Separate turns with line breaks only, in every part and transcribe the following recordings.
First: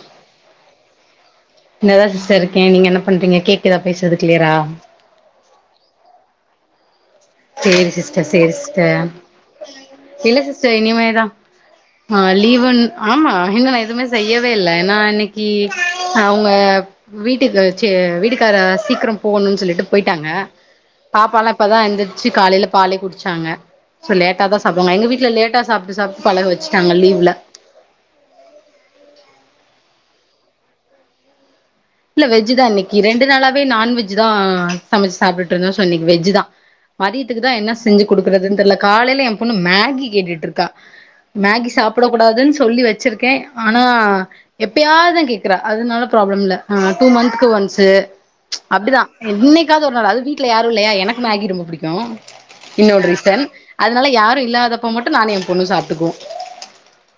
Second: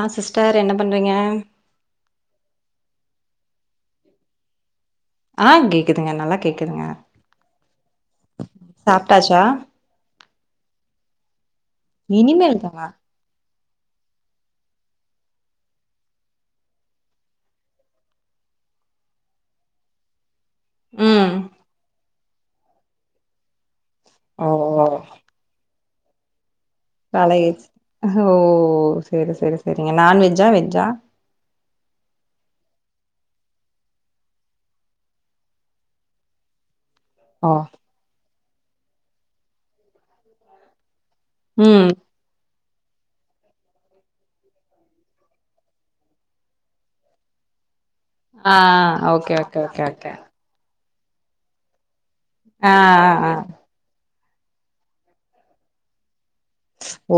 ஆ sister என்ன பண்றீங்க
இங்க தான் சிஸ்டர் இருக்கேன் நீங்க என்ன பண்றீங்க கேக்குதா பேசுறது கிளியரா
ஆ கேக்குதுங்க நல்லா கேக்குதுங்க
சேரி சிஸ்டர் சேரி சிஸ்டர்
சாப்ட்டாச்சா
இல்ல சிஸ்டர் இனிமேதா ஆ
இனிமேல்
லீவுன்
தானா
ஆமா இன்னும் நா எதுவுமே செய்யவே இல்லே நா இன்னக்கி அவங்க வீட்டுக்கு சீ வீட்டுக்கார சீக்கிரம் போகணும் சொல்லிட்டு போய்ட்டாங்க
ம்
பாப்பாலா இப்பதான் எந்தி எந்திருச்சு காலேல பால குடிச்சாங்க லேட்டா
ஓ
தான் சாப்டுபுவாங்க எங்க வீட்ல லேட்டா சாப் சாப்ட் பழக
காலை ஓ சேரி சேரி சரிங்க நான்வெஜ்ஜா வெஜ்ஜா
இல்ல வெஜ் தான் இன்னைக்கி ரெண்டு நாளாவே நான்வெஜ் தான் சமச்சு சாப்டுட்டுருந்தோம் சோ இன்னைக்கி வெஜ் தான் மதியத்துக்குதா
ஓ
என்ன செஞ்சு கொடுக்க பண்றதுன் தெர்ல காலைல எம் பொண்ணு மேகி கேட்டுட்ருக்கா மேகி
ம்
சாப்பிட கூடாதுன் சொல்லி வெச்சிருக்கே ஆனா எப்பயாதா கேக்குறா அதுனால ப்ராப்ளம் இல்ல ஆ டூ மந்த்துக் ஒன்ஸு
ஆ
அப்டிதா
ஓகே ஓகே ஓகே
என்னிக்காது ஒரு நாள்
ஓகே
அது வீட்ல யாரு இல்லையா எனக்கு மேகி ரொம்ப
ஆ
புடிக்கு
ஆ ஆ
நூடுல்ஸ்ன் அதுனால யார் ரு இல்லாதப்ப மட்டு நானு எம்பொண்ணு சாப்ட்டுக்குவோ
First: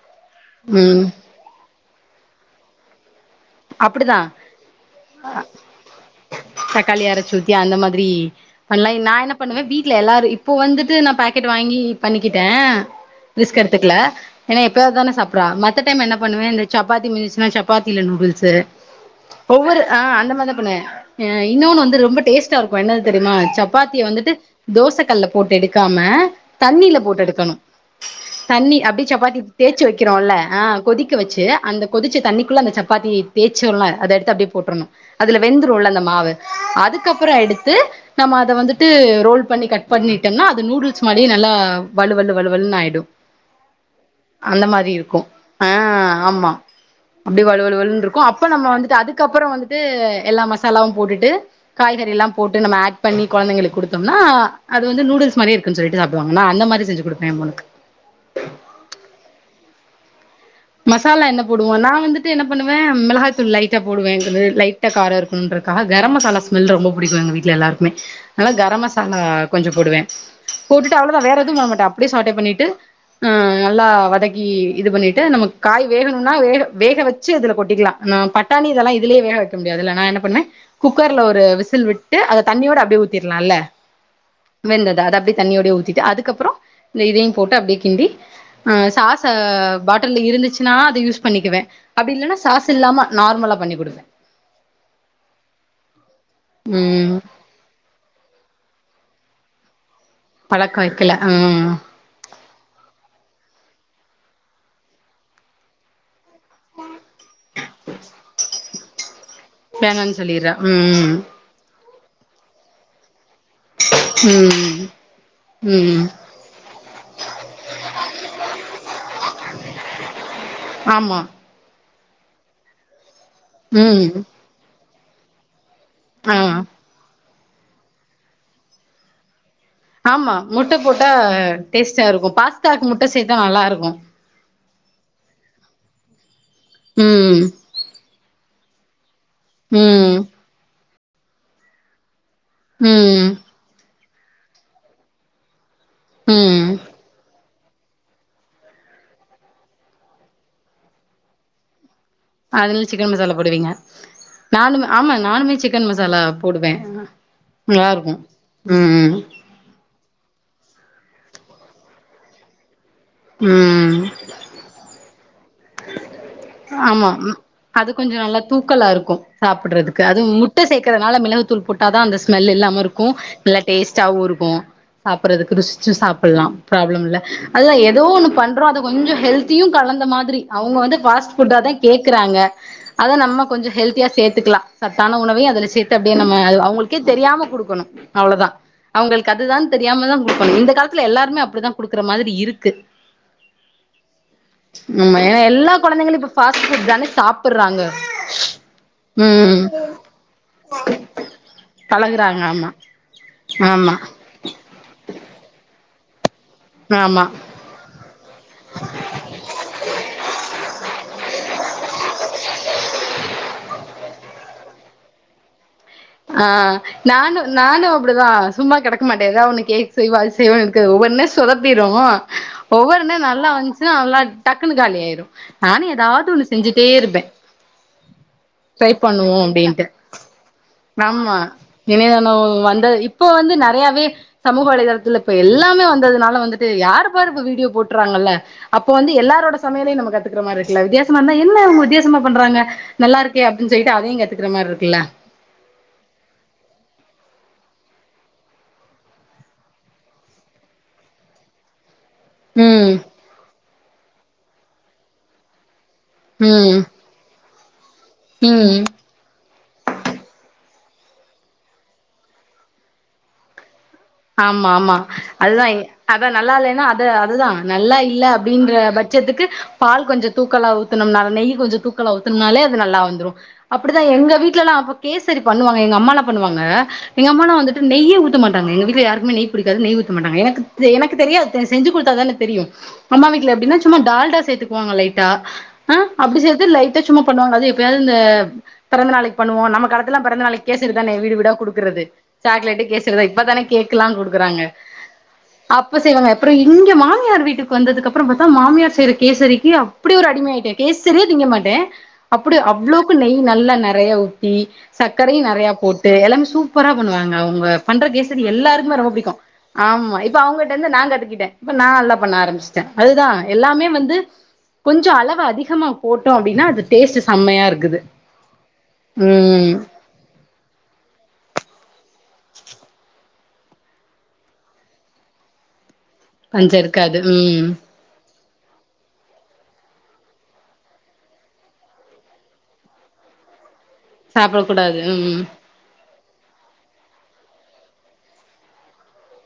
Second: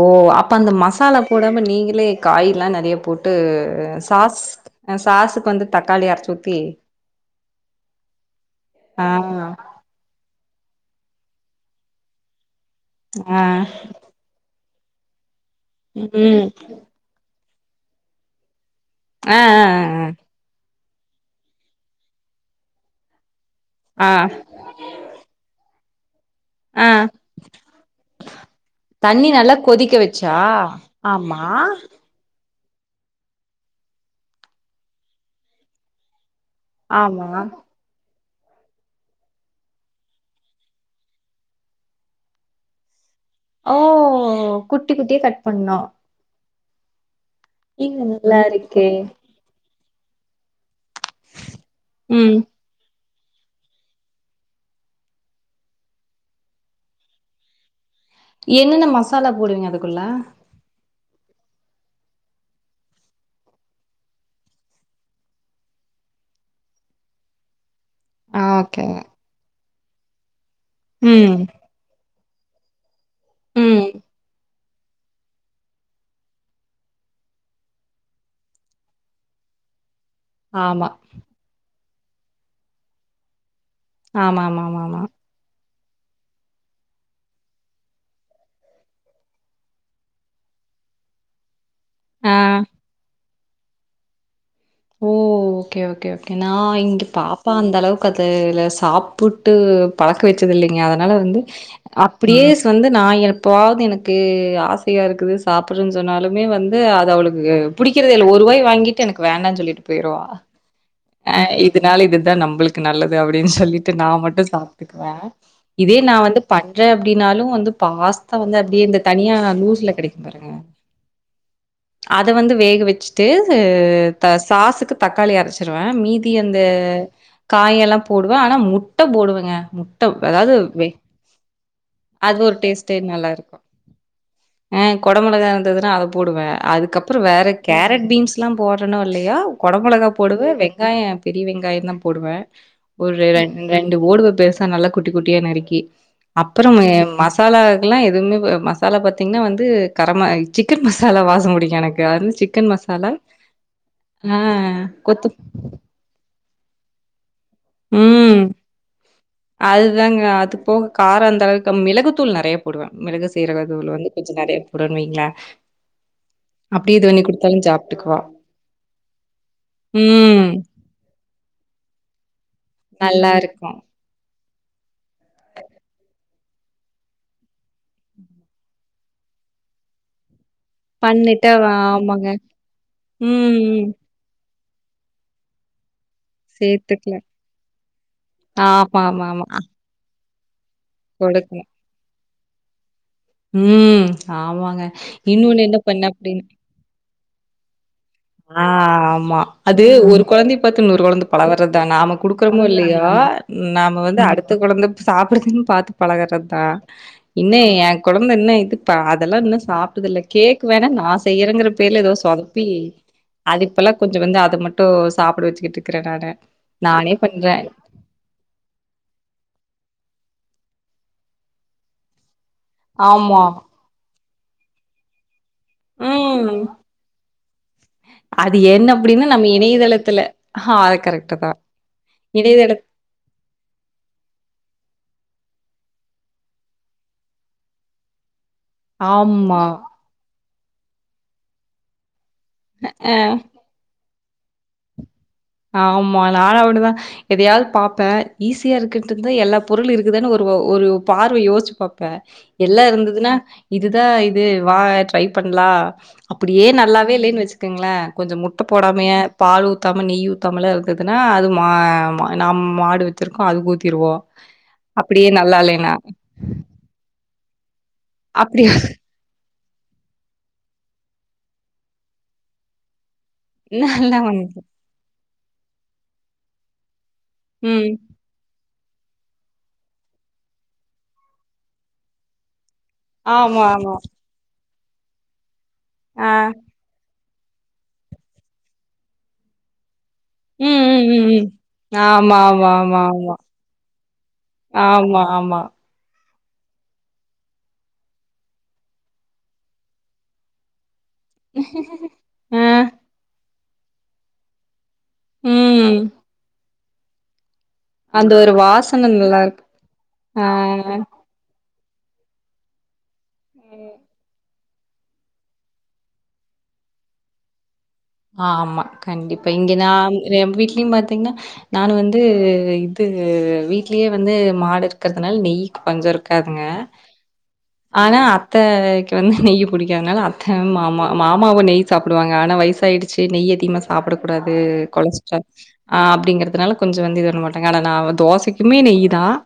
ஓ அப்ப அந்த
ம்
மசாலா போடாம நீங்களே காய்லா நெறைய போட்
அப்டிதா
சாஸுக்கு வந்து தக்காளி அரச்சு ஊத்தி
தக்காளி அரச்சூத்தி அந்த மாத்ரி பண்லா
ஆ
நா என்ன பண்ணுவ வீட்ல எல்லாரு பூ வந்துட்டு நா பேக்கெட் வாங்கி பண்ணிக்கிட்டே
ஆ
ரிஸ்க் எடுத்துக்கல ஏன ப்யு அதானே சாப் க மத்த டைம் என்ன பண்ணுவே
ம்
இந்த சப்பாத்தி மிந்துச்சுனா சப் பாத்தில நூடுல் சே
ஆ
ஒவ்வொரு அ
ஆ
அந்த மார்தா பண்ணுவே அ இன்னோனு வந்து ரொம்ப டேஸ்டா இருக்கு என்னது தெரிமா சப்பாத்திய
ஆ
வந்துட்டு தோச கல்ல போட்டு எடுத் கம
ஆ ஆ
தண்ணில போட்டு எடுக்கணும் தண்ணி அப்டி
தண்ணி
சப்பாத்தி
நல்லா
தேச்சு
கொதிக்க வச்சா
வக்கிறோல்ல அ கொதிக்க
ஆமா
வச்சு அந்த கொதிச்ச தண்ணிக் குள்ள அந்த சப்பாத்தி தேச்சோல்ல அத எடுத்து அப்டியே போட்றணு அதுல வெந்துருள அந்த மாவு
ஆமா
அதுக்கப்புற எடுத்து நம்ம அத வந்துட்டு ரோல் பண்ணி கட் பண்ணிட்டோனா அது நூடுல்ஸ் மாரியே நல்லா வலுவலு வலுவலுன்னு ஆயிடும்.
ஓ குட்டி குட்டியா கட்
ஆ
பண்ணும்.
ஆமா அப்டி வலு வலு வலுனு அப்ப நம்ம
இருக்கே
வந்துட்டு அதுக்கு அப்புறம் வந்துட் து எல்லாமா சலாவும் போட்டுட்டு காய்கறிலாம்
ம்
போட்டு நம்ம ஆட் பண்ணி குழந்தைங்களுக்கு கொடுத்தம்னா அது வந்து நூடுல்ஸ் மாரியே இருக்குன்னு சொல்லிட்டு சாப்புடுவாங்கா நா அந்த மாரி செஞ்சு கொடுப்பேன் என் பொண்ணுக்கு
என்னென்ன மசாலா போடுவீங்க அதுக்குள்ள
மசாலா என்ன போடுவோம் நான் வந்துட்டு என்ன பண்ணுவே மிளகாய் தூள் லைட்டா போடுவேன் லைட்டா காரம் இருக்கணுன்றுக்காஹ கரம் மசாலா ஸ்மெல் ரொம்ப புடிக்கும் எங்கள் வீட்ல எல்லாருக்கும்
ஆ
ஆனா கரம்
ஓகே
மசாலா கொஞ்சம் போடுவேன் போட்டு அவ்ளோதா வேற
ம்
எதுவு பண்ணமாட்டே அப்படியே சாட்டே பண்ணிட்டு ம் நல்லா வதக்கி இது பண்ணிட்டு நமக்கு காய் வேகணும்னா வேக வேக வெச்சு இதுல கொட்டிக்கலா பட்டானி இதெல்லா இதுலயே வேக வைக்க முடியாதுல்ல நா என்ன பண்ணே
ஆமா
குக்கர்ல ஒரு விசில் விட்டு ட்டு அதை தண்ணியோட அப்டியே ஊத்திட்லால்ல
ஆமா ஆமா ஆமா ஆமா
வெந்ததா அத அப்டியே தண்ணியோடையே ஊத்தி யா அதுக்கப்பறோ இந்த இதையு போட்டு அப்டியே கிண்டி சாசே பாட்ல இருந்துச் ச்சுனா அத யூஸ் பண்ணிக்குவே அப்டி இல்லன்னா
ஆ
சாஸ் இல்லாம நார்மலா பண்ணி குடுப்பே
ஓ ஓகே ஓகே ஓகே நா இங்க
ம்
பாப்பா அந்த அளவுக்கு அதுல சாப்புட்டு பழக்க வெச்சது
பழக்க
இல்லைங்க அதனால
வைக்கல
வந்து
ம்
அப்டியேஸ் வந்து நா எப்பாவது எனக்கு ஆசையா இருக்குது சாப்பறேனு சொன்னாலுமே வந்து அவளுக்கு பிடிக்கறேதே இல்ல ஒருவாய் வாங்கிட்டு எனக்கு வேண்டானு
வேண்டானு சொல்லிரா உம் உம்
இதனால இதுதா நம்மளுக்கு நல்லது அதே அப்டினு சொல்லிட்டு நா மட்டு
ம்
சாப்டுக்குவே இதே
ம்
நா வந்து பட்ரே அப்டின்னாலு வந்து பாஸ்தா வந்து அப்படியே இந்த தனியா லூஸ் [unintelligible]
ஆமா
அத வந்து வேக வெச்சு தேது
ம்
த சாஸுக்கு தக்காளி அரச் துருவ மீதி
ஆ
அந்த காயெல்லா போடுவ ஆனா முட்ட போடுவங்க முட்ட
ஆமா
அதாது
முட்ட போட்டா டேஸ்ட்டா இருக்கு
அது ஒரு
பாஸ்தாக்கு
டேஸ்டே
முட்ட சேத்தா
நல்லாருக்கு
நல்லா இருக்கு
ஆ கொட மொளகா இருந்ததுனா அத போடுவ அதுக்கப்பற
ம்
வேற கேரட் பீன்ஸ் எல்லா போடறணோ இல்லையோ கொடமொளகா
ம்
போ வெங்காய பெரிய வெங்காயந்தா போடுவ ஒரு
ம்
ரெண் ரெண் இந்த ஓடுவ பெருசா நல்ல குட்டி குட்டியா நறுக்கி அப்பற
ம்
ஏ மசா லாக்லா எதுமே வ மசாலா பாத்திங்னா வந்து கரம் ம சிக்கன் மசாலா வாசம் புடிக்கு எனக்கு
அதுல சிக்கன் மசாலா போடுவிங்க
ஆ
நானுமு ஆமாங்
கொத்து
நானுமே சிக்கன் மசாலா போடுவே ஆ
ம் அதுதாங்க அது போக கார அந்தளக்கு மிளகு தூள் நெறையா போடுவ மிளகு
ம்
சீரகதூள்
ம்
வந்து கொஞ்ச நெறய போடன் வைங்ளே அப்டி இது
ஆமா
பண்ணி
ம்
குடுத்தாலு
அது கொஞ்சோ
சாப்ட்டுக்குவா
நல்லா தூக்கலா இருக்கு
ம்
தூள் போட்டா தா அந்துஸ் ஸ்மெல் இல்லாம இருக்கு
நல்லா
நல்ல
இருக்கும்
டேஸ்ட்டாவு இருக்கு சாப்புற்றதுக்கு ருஸ்ச்சு சாப் புல்லா ப்ராப்ளம்ல் இல்ல அதுதா எத் எதோ ஒன்னு பண்றோ அது கொஞ்சோ ஹெல்த்தியுங் கலந்த மாத்ரி அவ்ங்க வந்து ஃபாஸ்ட்
பண்ணிட்டு
ஃபுட்டாதா
ஆமாங்க
கேக்குறாங்க அத நம்ம
ம்
கொஞ்ச
ம்
ஹெல்தியா சேத்துக்லா சத்தான உணவயு அதுல சேத் துட் அப்டியே நம்ம அதுவ் அவுங்குளுக்கே
சேத்துக்கல
தெரியாம குடுக்கொணு அவ்ளோதா
ஆமா ஆமா
அவ்ங்களுக்கு
ஆமா
அதுதான் தெரியாமதா பண் இந்த கால் எல்லாருமே
கொடுக்கணும்
அப்டிதா குடுக்குற மாதுரி இருக்
ம் ஆமாங்க
ஆமா ஏன்னா
இன்னொன்னு என்ன பண்ண அப்டின்
புற்றாங்க
அது ஒரு கொழந்தய பாத்து இன்னோரு கொழந்த பழவற்த்தா நாம
பழகுறாங்க
குடுக்கறமோ
ஆமா
இல்லயோ
ஆமா
நாம வந்து அடுத்த கொழந்த சாப்புடுதுன் பாத்து பழகறத் த
ஆமா
இன்னு ஏ கொழந்த இன்னு இதுப்ப அதெல்லா இன்னு சாப்ட்டுதில்ல கேக் வேணா நா செய்யறங்கற பேர்ல எதோ சொதப்பி அது இப்பெல்லா கொஞ்ச வந்து அத மட்டு சாப்ட வச்சிக்கிட்டு
ஆஹ் நானு நானு அப்டிதா சும்மா கெடக்க மாட்டே எதா ஒன்னு கேக் செய்வோ அது செய்வோ க்கு ஒவ்வொன்னு சொதப்பிரு ஒவ்வொருன்ன
ஆமா
நல்லா வந்ச்சுனா நல்லாக் டக்குனு காலி ஆய்ரு நானு எதாவ்து ஒன்னு
ம்
செஞ்சிட்டே இருப்பே
அது
ட்ரை
என்ன அப்டின்னா நம்ம இணையதளத்துல ஹா
ஆம்மா இனைதனோ வந்த இப்போ வந்து நறையாவே சமூக வலைதளத்துல இப்ப எல்லா வந்ததுனால வந்துட்டு யாரு பாரு இப்ப வீடியோ போட்டுறாங்கல்ல அப்ப வந்து எல்லாரோட
ஆமா
சமையலையு நம்ம கத்துக் மாரி இருக்குல வித்தியசமாருந்தா என்ன இவுங்க வித்தியாசமா பண்றாங்க
அ
நல்லாருக்கே அப்டின் சொல்ட்டு அதையு கத்து ற மாரிருக்குல்ல
ஆமா நானு அப்டிதா எதையாது பாப்பே ஈஸியாருக்கன்ட்டுந்தா எல்லா பொருளு இருக்குதான் ஒரு ஒரு பார்வ யோசிச்சு பாப்பே ப்ப எல்லா
ம்
இருந்ததுன்னா இதுதா இது இது வா ட்ரை பண்லா அப்டியே
ம்
நல்லாவே இல்லனு வச்சுக்குங்கள கொஞ்ச முட்ட
ம்
போடாமயே பால் தாமன நெய் [unintelligible] ருக்குதுனா அது மா நம் மாடு வச்சிருக்கோ அது
ஆமா ஆமா அதுதா அதா நல்லா இல்லைனா அது அதுதா நல்லா இல்ல
அப்படியா
அப்டின்ற பட்சத்துக்கு பால் கொஞ்ச தூக்கலா ஊத்தணும்னா நெய் கொஞ்ச தூக்கலா ஊத்தணனாலே அது நல்லா வந்துரு அப்டிதா
நல்லா
எங்க
வந்துச்சு.
வீட்லலா அப்ப கேஸ் சரி பண்ணுவாங்க எங்க அம்மா என்ன பண்ணுவாங்க எங்க அம்மானா வந்துட்டு
ம்.
நெய்யே ஊத்த மாட்டாங்க டாங்க எங்க வீட் [unintelligible] யாருக்குமே நெய் புடிக்காது நெய் ஊத்த மாட்டாங்க எனக் எனக்கு தெரியாது செஞ்சு குடுத்தா தானே தெரியு அம்மா வீ்ட்ல
ஆமா,
எப்டினா
ஆமா.
சும்மா டால்டா சேத்து வாங்க லைட்டா ஆ அப்டி சேத்து லைட்டா சும்மா பண்ணுவாங்க அது எப்யாவது இந்த பெறந்த நாளைக்கு பண்ணுவோ நம்ம காலத்து பலா பெறந்த நாளைக்கு
ம்,
கேசரி
ம்,
தானே
ம்,
வீடு
ம்.
வீடா குடுக்குறது
ஆமா, ஆமா,
சாக்லேட்டு
ஆமா,
கேசரிதா
ஆமா.
இப்ப தானே கேக் குடுக்குறாங்க
ஆமா, ஆமா.
அப்ப சே ய்வாங்க அப்ற இங்க மாமியார் வீட்டுக்கு வந்ததுக்கு அப்ற பாத்தா மாமியார் செய்யுற கேசரிக்கு அப்டி ஒரு அடிமையாயிட்டே கேசரி செரியா திங்க மாட்டே அப்டி
ஆ.
அவ்ளோக்கு நெய் நல்லா நறைய ஊத்தி சக்கரையு நெறையா
ம்.
போட்டு எல்லாமே சூப் சூப்பரா பண்ணுவாங்க அவுங்க பண்ற
அந்த
கேசரி
ஒரு
எல்லாருக்கு
வாசனை
ரொம்ப பிடிக்கு
நல்லாருக்கு.
ஆமா இப்ப
ஆ.
அவுங்கட்டந்து நா கத்துக்கிட்டே இப்ப நா நல்லா பண்ண ஆரம்பிச்சிட்டே அதுதா எல்லாமே வந்து கொஞ்சம் அளவு அதிகமாக போட்டோ அப்டினா அது டேஸ்ட்டு செம்மயாருக்குது
ஆமா கண்டிப்பா இங்க நா ரெம் வீட்ல பாத்தீங்ன்னா நான் வந்து இது வீட்லயே வந்து மாடு இருக்கறதுனால நெய்க்கு பஞ்ச இருக்
பஞ்ச இருக்காது உம்
த்தய்க்கு வந்து நெய்யு புடிக்காதனால அத்தை மாமா மாமாவு நெய் சாப்புடுவாங்க ஆனா வயசு சாயிடுச்சி நெய்யதிகமா சாப்ட சாப்டக்கூடாது கொலஸ்ட்ரால் ஆஹ் அப்டிங்கறதுனால கொஞ்ச வந்து இது ஒன்னு மாட்டாங்க நா அவ தோசைக்குமே நெய் தான்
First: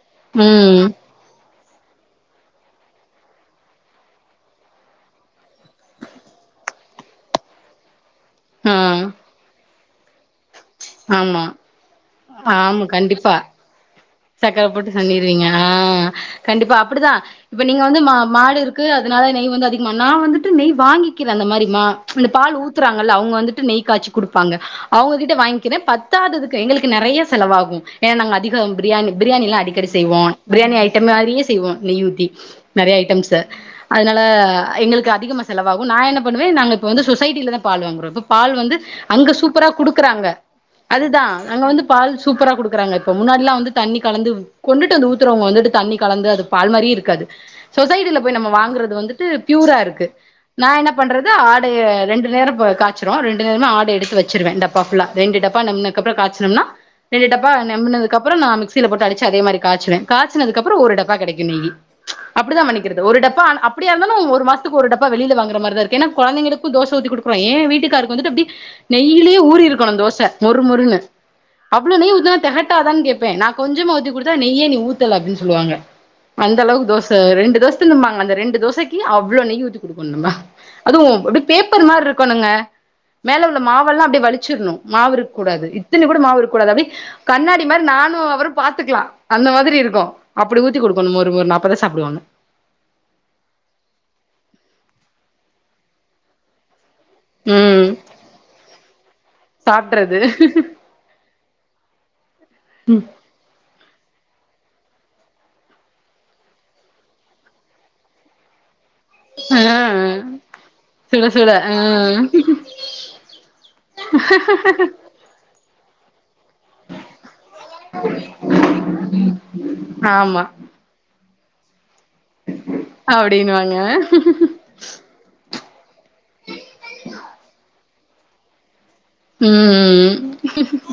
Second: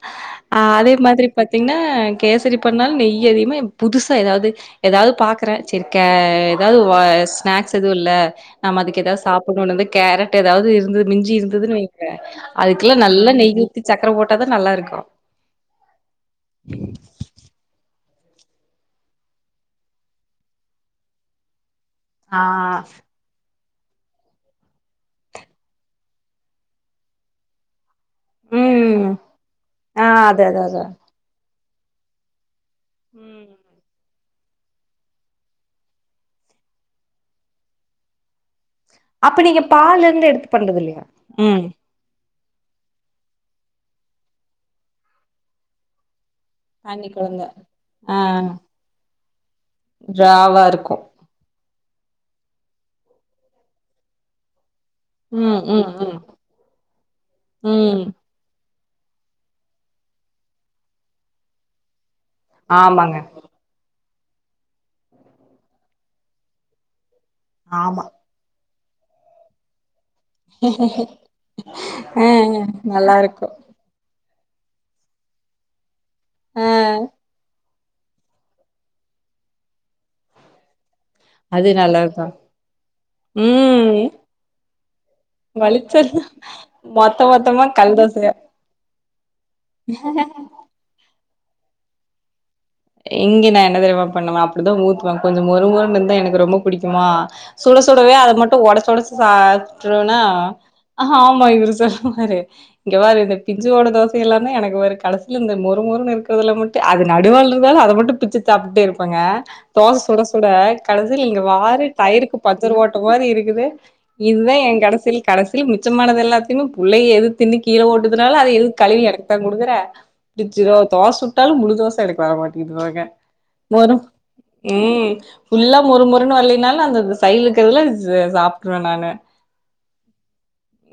ஆஹ்
ம்
அதே மாதிரி பாத்தீங்கன்னா கேசரிப் பண்ணாலு நெய்யி அதிகமா எ புதுசா ஏதாவது ஏதாவது பாக்குறே செரிக் ஏதாவது வ ஸ்நாக்ஸ் எதுவு இல்ல
ஆ
நம்ம அதுக்கு ஏதாது சாப்புட்ணுன்னாவே கேரட் ஏதாவது இருந்தது மிஞ்சி
ஆமா
இருந்ததுன்னு வைங்க
ஆமா
அதுக்கெல்லா நல்லா
கண்டிப்பா
நெய் ஊத்தி சக்கர போட்டாதா
சக்கர
நல்லா
போட்டு
இருக்கு
பண்ணிருவீங்க ஆஹ் கண்டிப்பா அப்பிடிதா இப்ப நீங்க வந்து மா மாடு இருக்கு அதுனால நெய் வந்து அதிகமா நா வந்துட்டு நெய் வாங்கிக்கிறே அந்த மாரி மா இந்த
ஆ
பால் ஊத்துராங்கல்ல அவுங்க வந்துட்டு நெய் காச்சி குடுப்பாங்க அவங்ககிட்ட வாங் கினு பத்தாததுக்கு எங்களுக்கு நெறைய செலவாகும் ஏன்னா நாங்க அதிகம்
ம்
பிரியாணி பிரியாணியெல்லாம் அடிக்கடி
ஆ
செய்வோம்
அது அது
பிரியாணி
அது
ஐட்டம் மாரியே செய்வோ நெய்யூத்தி நெறைய ஐட்டம்ஸ்சு
ம்
அதுனால ல எங்களுக்கு அதிகமா செலவாகு நா என்ன பண்ணுவே நாங்க இப்ப வந்து சொசைட்டிலதா பால் வாங்குறோம் இப்போ பால் வந்து அங்க
அப்ப நீங்க
சூப்பரா
பால்லருந்து
குடுக்குறாங்க
எடுத்து பண்
அதுதா நாங்க வந்து பால் சூ ப்பரா குடுக்குறாங்க இப்போ முன்னாடியெல்லாம் வந்து தண்ணி கலந்து கொண்டுட்டு வந்து ஊத்துறவங்க வந்துட்டு தண்ணி கலந்து அது பால் மாரியே
தண்ணி
இருக்காது
கொழந்த ஆ
சொசைட்டில போய் நம்ம வாங்குறது வந்து து ப்யூரா இருக்கு
ட்ராவா
நா என்ன
இருக்கு
பண்றது ஆ ரெண்டு நேரம் காச்சிருவோ ரெண்டு நேரமு ஆடய எடுத்து வச்சுருவே டப் பா ஃபுல்லா ரெண்டு டப் பா
ம் ம்
நெம்னக்கப்றம்
ம்
காச்சுனம்னா ரெண்டு டப்பா
ம்
நெம்புனதுக்கப்புறம் நா மிக்ஸ் சிலபோட்டு அடிச்சி அதே மாரி காச்சுவே காச்சுனதுக்கப்புறம் ஒருடப்பா கெடைக்கும் நெய்யி அப்டிதான் பன்னிக்கிறது
ஆமாங்க
ஒரு டப்பா ஆனா அப்டியா இருந்தாலு இன்னும் ஒரு மாசத்துக்கு ஒரு டப்பா வெளில வாங்கற மாரிதா இருக்கு ஏன்னா கொழந்தைங்களுக்கு தோச ஊத்தி குடுக் அப்புற ஏ
ஆமா
வீட்டுக்காருக்கு வந்துட்டு அப்டி நெய்யிலயே ஊறி இருக்கனு தோச மொறு மொறுனு அவ்ளோ நெய்
ஆ
ஊத்துனா தெகட்டாதான்
நல்லா
கேப்பே நா
இருக்கு
கொஞ்சமா ஊத்தி குடு த்தா நெய்யே நீ ஊத்தல அப்டின் சொல்லுவாங்க
ஆ
அந்தளவுக்கு தோச ரெண்டு தோச தா திம்பாங்க அந்த ரெண்டு தோசைக்கு அவ்ளோ நெய் ஊத்தி குடுக்கணு நம்ப அதுவு அப்டி
அது
பேப்பர்
நல்லா
மார்
இருக்கு
இருக்கணுங்க மேல உள்ள மாவெல்லா
ம்
அப்டே வலிச்சர்ணு மாவிருக் கூடாது இத்தினி கூட
வலிச்சது
மாவு இருக்க கூடாது அப்டே
மொத்த
கண்ணாடி
மொத்தமா
மாரி
கல்
நானு
தோசையா
அவரு பாத்துக்கலா அந்த மாதிரி இருக்கு அப்படி ஊத்தி குடுக்கணு மொறு மொறுனு அப்பதா சாப்டுவாங்க
இங்கே நா என்ன தெரிமா பண்ணுவ அப்டிதா ஊத்துவ கொஞ்ச மொறு மொறுனு இருந்தா எனக்கு ரொம்ப புடிக் குமா சுட
ம்
சுடவே அத மட்டு ஒடச்சு ஒடச்சு
சாப்ட்றது
சாப்ட்ருவனா ஆ ஆமா இவுரு சொல்லுவாரு இங்க பாரு இந்த பிஞ்சு போன தோச எல்லாமே எனக்கு வரு கடசில இந்த மொறு மொறுனு இருக்குறதெலா மட்டு அது நடுவால இரு ல அத மட்டு பிச்சி சாப்பிட்டே இரு ப்பங்க
ஆ
தோச சுட சுட கடசில
சுட
இங்க
சுட ஆ
வாரு டயருக்கு பஞ்சர் ஓட்ட மாரி இருக்குது இதுதா எங் கடசில கடைசில மி சும்மானது எல்லாத் தின்னு புள்ளைய எது தின்னு கீழ போட்டுதுனாலு அத எடுத் கழுவி எனக்குத்தா குடுக்குற
ஆமா
பிச்சிரு தோஸ் சுட் தாலு முழு தோச எனக் வர் இதுவோக
அப்டின்னுவாங்க
மொறும் ம் ஃபுல்லாப் மொறு மொறுன் வர்ல்லின்னாலு அந்த சைலுக்குறதுல சே சாப்ட்ருவ நானு
ம் ம் ம்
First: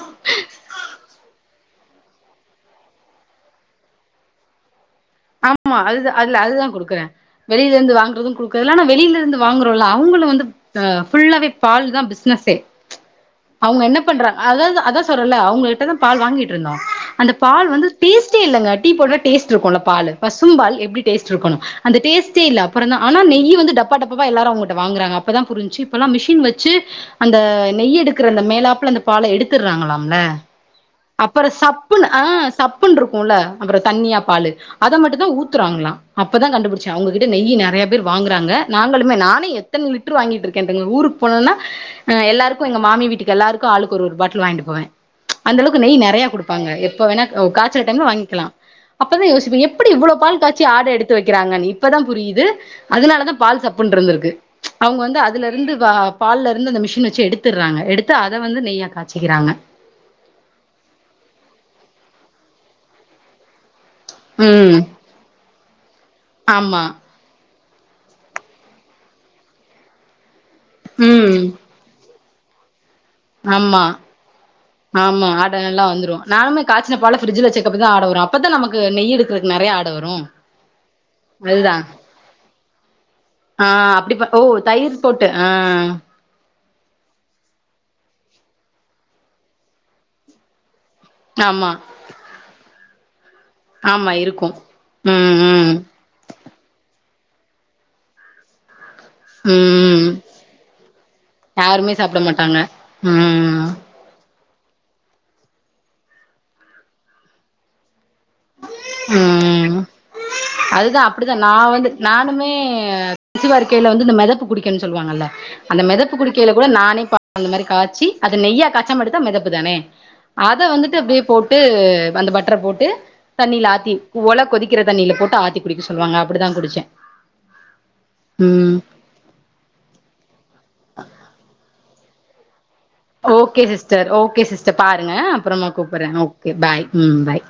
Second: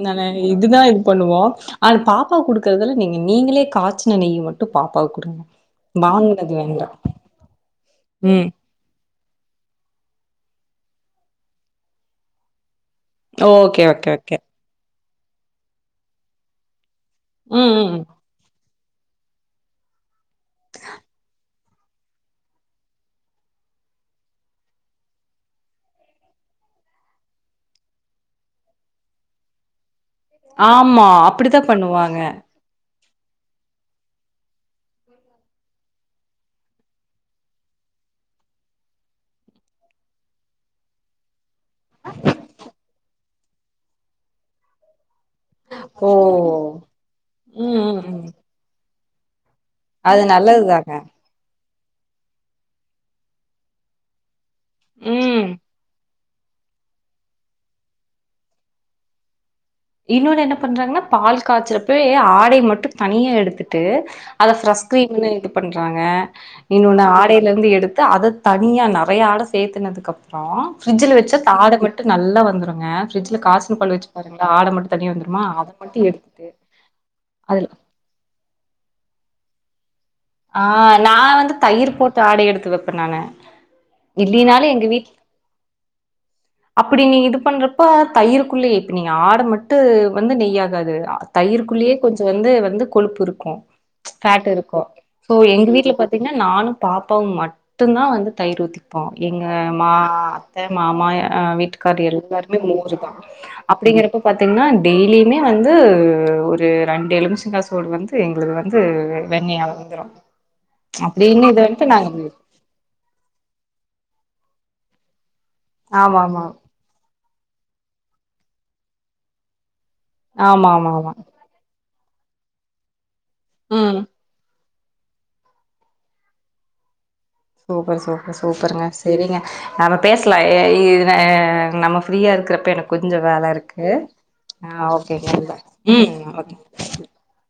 நானு இதுதா இது பண்ணுவோ அது பாப்பாக் குடுக்கற்துல நீங்க நீங்களே காய்ச்சின நெய் மட்டு பாப்பாவுக்கு குடுங்க
ஆமா அதுதா அதுல
வாங்குனது
அதுதா
வேண்டா
குடுக்கற வெளியில இருந்து வாங்கறது
ம்
குடுக்குறதுல்ல ஆனா வெளியில இருந்து வாங்குறோ இல்ல அவ்ங்களு வந்து அ ஃபுல்லாவே பால் தா பிஸ்னஸே
ஓகே
அவ்ங்க என்ன
ஓகே ஓகே
பண்றாங்க அதாதா அதா சூரல்ல அவுங்ககிட்டதா பால் வாங்கிட்ருந்தோ அந்த பால்
ம்
வந்து
ம்
டீஸ்ட்டே இல்லங்க டீ போட்ற டேஸ்ட் இருக்குல்ல பாலு பசும்பால் எப்டி டேஸ்ட்ருக்கணு அந்த டேஸ்ட்டே இல்ல அப்புறந்தா ஆனா நெய்யு வந்து டப்பா டப்பா எல்லாரு அவ்ங்கட்ட வாங்குறாங்க அப்பதா புரிஞ்சு அப்பல்லா மிஷின் வச்சு அந்த நெய் எடுக்குற அந்த மேலாப்ல அந்த பால எடுத்துற்றாங்களா அல
ஆமா
அப்பற
அப்டித்தா
சப்புனு
பண்ணுவாங்க
அ சப் அப்பு இருக்கும்ல அப்புறம் தண்ணியா பாலு அத மட்டும் தான் ஊத்துறாங்களலாம் அப்பதான் கண்டுபிடிச்சா அவங்ககிட்ட நெய் நிறையா பேர் வாங்குறாங்க நாங்களுமே நானே எத்தனை லிட்டர் வாங்கிட்டு இருக்கேன்ங்க ஊருக்கு போனம்னா அஹ் எல்லாருக்கும் எங்க மாமி வீட்டுக்கு எல்லாருக்கும் ஆளுக்கு ஒரு பாட்டில் வாங்கிட்டு போவேன் அந்த அளவுக்கு நெய்
ஓ
நிறைய குடுப்பாங்க எப்ப வேணா
ம்
காய்ச்சல்
ம்
டைம்ல
ம்
வாங்கிக்கலாம் அப்பதான்யோசிங்க எப்படி இவ்ளவு
அது
பால் காட்சி ஆட
நல்லதுதாங்க
எடுத்து வக்கிறாங்க நீ இப்பதான் புரியுது அதனாலதான் பால் சப்புன்ருந்திருக்கு அவுங்க வந்து
ம்
அதுல இருந்து பால்ல இருந்து அந்த மிஷின் வச்சு எடுத்துடுறாங்க எடுத்து அதை வந்து‌நெய்யா காசிக்கிறாங்க
இன்னொன்னு என்ன பண்றாங்கன்னா பால் காய்ச்சறப்பயே ஆடை மட்டும் தனியா எடுத்துக்க டு அத
ம்
ஃப்ரெஷ் கிரீம்னு இது பன்றாங்க
ஆமா
இன்னொனு ஆடையேருந்து எடு எடுத்து அத தனியா நறைய ஆட சேர்த்துனதுக்கு அப்புறம் அப்புறம் ஃப்ரிட்ஜல வச்சு
ம்
[unintelligible] மட்டும் நல்லா வந்துருங்க பிரிட்ஜில காசுன
ஆமா
பாவ வச்சு பாருங்க
ஆமா ஆட நல்ல வந்துரும் நானுே காய்சின பால பிரிட்ஜில
அதுல
வெச்சதுக்கப்பதான் ஆட வரும் அப்பதான் நமக்கு நெய் எடுக்கிறதுக்கு நிறைய ஆட வரு
ஆஹ் நான் வந்து
அதுதா
தயிர் போட்டு ஆடை எடுத்து வைப்பேன் நான
ஆ அப்டி ப ஓ
இல்லினாலும் எங்க
தயிர்
வீட்
போட்டு ஆ
அப்படி நீ இது பண்றப்ப தயிருக்குள்ளயே இப்ப நீ ஆடை மட்டும் வந்து நெய்யாகாது
ஆமா
தயிருகுள்ளேயே கொஞ்சம் வந்து வந்து கொழுப்பு இருக்கும்
ஆமா இருக்கு
ஃபேட் இருக்கும் சோ
ம்
எங்க
ம்
வீட்டுல பாத்தீங்கன்னா நானும் பா பாப்பாவும் மட்டும்தான் வந்து தயிர் ஊத்தி ப்போ எங்க மா
ம்
அத்தை மாமா
யாருமே
வீட்டுக்கார்
சாப்ட மாட்டாங்க
எல்லாருமே மோரு தான்
ம்
அப்படிங்கறப்ப பார்த்தீங்கன்னா டெய்லியுமே வந்து ஒரு ரெண்டு எலுமிஷங்க சோடு வந்து வ எங்களுக்கு வந்து வெண்ணெ வந்துடும்
அதுதான் அப்படிதான் நான் வந்து நானுமே [unintelligible] வந்து இந்த மெத குடிக்கன்னு சொல்லுவாங்கல்ல அந்த மிதப்பு
ஆமா ஆமா
குடிக்கையில கூட நானே அந்த மாரி காச்சி அத நெய்ய காச்சசாம எடுத்தா மிதப்பு தானே அத
ஆமா ஆமா
வந்துட்டு
ஆமா
அப்டியே போட்டு அந்த பட்டர போட்டு தண்ணி லாத்தி
ம்
ஒல கொதிக்க குடிக்கிற தண்ணில போட்டு ஆத்தி குடிக்க சொல்லுவாங்க அப்டிதான் குடுச்சேன்
சூப்பர் சூப்பர் சூப்பருங்க சரிங்க நாம பேசலாம் ஏ ஏ ஏ நம்ம ஃப்ரீயா இருக்கறப்ப எனக்
ஓகே சிஸ்டர் ஓகே சிஸ்டர் பாருங்க
ஓகேங்க பாய்
அப்பறமா
ம்
கூப்பற்றேன் ஓகே பாய் உம் பாய்